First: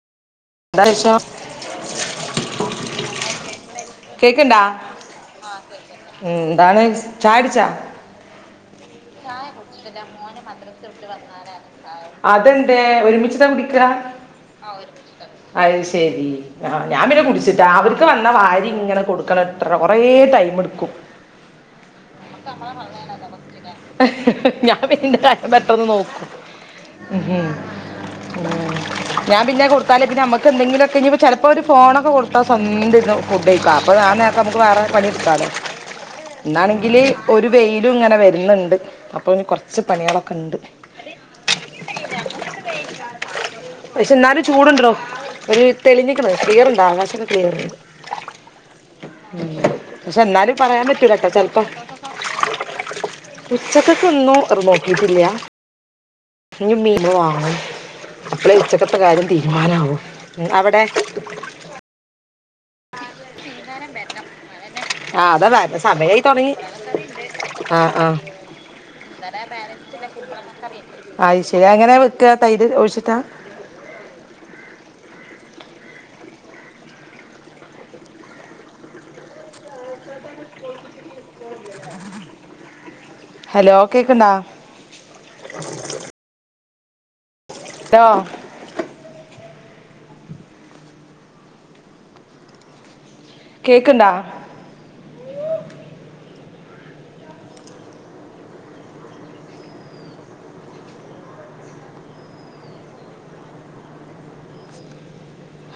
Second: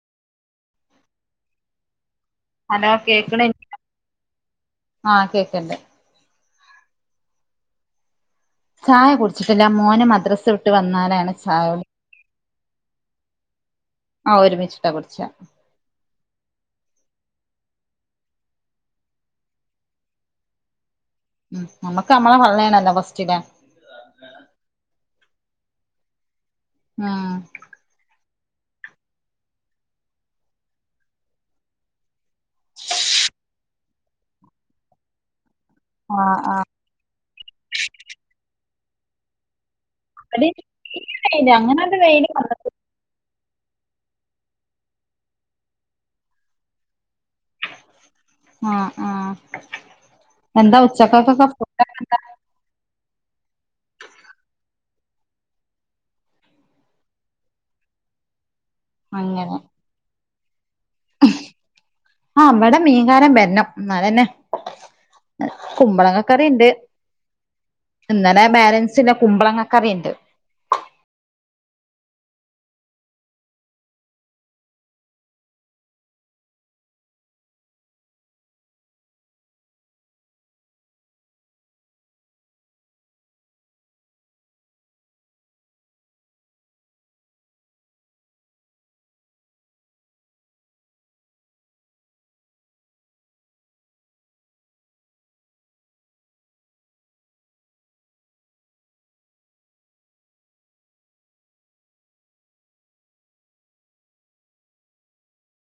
ന്താ കൈച്ചോ ഹലോ കേക്ക്ണില്ലേ കേക്ക്ണ്ടാ ന്താണ് ചായട്ച്ചാ ചായ കുട്ച്ചിട്ടില്ല മോന് മദ്രസ്സ വ് ട്ട് വന്നാലാണ് ചായ കുട്ക്കാ അതെന്തേ ഒരുമിച്ച്താ കുടിക്കാ ആഹ് ഒരുമിച്ചിട്ടാ കുട്ച്ചാ അയ്ശെരി ആഹ് ഞാൻ പിന്നെ കുടിച്ചിട്ടാ അവർക്ക് വന്നാ വാരി ഇങ്ങനെ കൊടുക്കണത്ര കൊറേ ടൈമ്ട്ക്കും ഉം നമ്മക്ക് നമ്മളെ പള്ളേണല്ലോ ഫസ്റ്റ് ലേ ഞാൻ പിന്നെ ന്റെ കാര്യം പെട്ടെന്ന് നോക്കും ഉം ഉം ഞാൻ പിന്നെ കൊടുത്താല് പിന്നെ അമ്മക്ക് എന്തെങ്കിലൊക്കെ ഇഞ്ഞിപ്പോ ചെലപ്പോ ഒരു ഫോണൊക്കെ കൊടുത്താ സ്വന്തം ര്ന്നു ഫുഡ്യ്ക്കാ അപ്പൊആഹ് നേർത്ത് നമ്മക്ക് വേറെ പണിടുക്കാലോ ആഹ് ആഹ് ഇന്നാണെങ്കില് ഒരു വെയിലും ങ്ങനെ വരുന്നുണ്ട് അപ്പൊ ഇനി കുറച്ച് പണീളൊ അത് [inaudible] അങ്ങനെണ്ട് വെയ്ല് വന്ന്ട്ട് പക്ഷെ ന്നാലും ചൂടുണ്ടോടൊ ഒരു തെളിഞ്ഞ്ക്ക്ന്ന് ക്ലിയർണ്ടോ ആകാശൊക്കെ ക്ലിയറുണ്ട് ആഹ് ആഹ് ഉം പക്ഷെ ന്നാലും എന്താ പറയാൻ പറ്റൂലാട്ടൊ ഉച്ചക്കക്കൊക്കെ ചെല്പ്പ്പം ഫുഡൊക്കെന്താ ഉച്ചക്കെക്ക്ക്കൊന്നും ർ നോക്കീട്ടില്ലാ ഇഞ്ഞ് മീന് വാങ്ങും അപ്പളെ ഉച്ചക്കത്തെ കാര്യം അങ്ങനെ തീരുമാനാവു അവടെ ആഹ് വടെ മീൻകാരൻ വെർണം ന്നാലെന്നേ ആ അതാ വരണ സമയമായി തുടങ്ങി കുമ്പളങ്ങക്കറിണ്ട് ആ ആ ഇന്നലെ ബാലൻസ്ള്ള കുംമ്പളങ്ങ കറിണ്ട് അയ്ശെരി എങ്ങനെ വെക്കാ തൈര് ഒഴിച്ചിട്ടാ ഹലോ കേക്ക്ണ്ടോ ലൊ കേക്ക്ണ്ടാ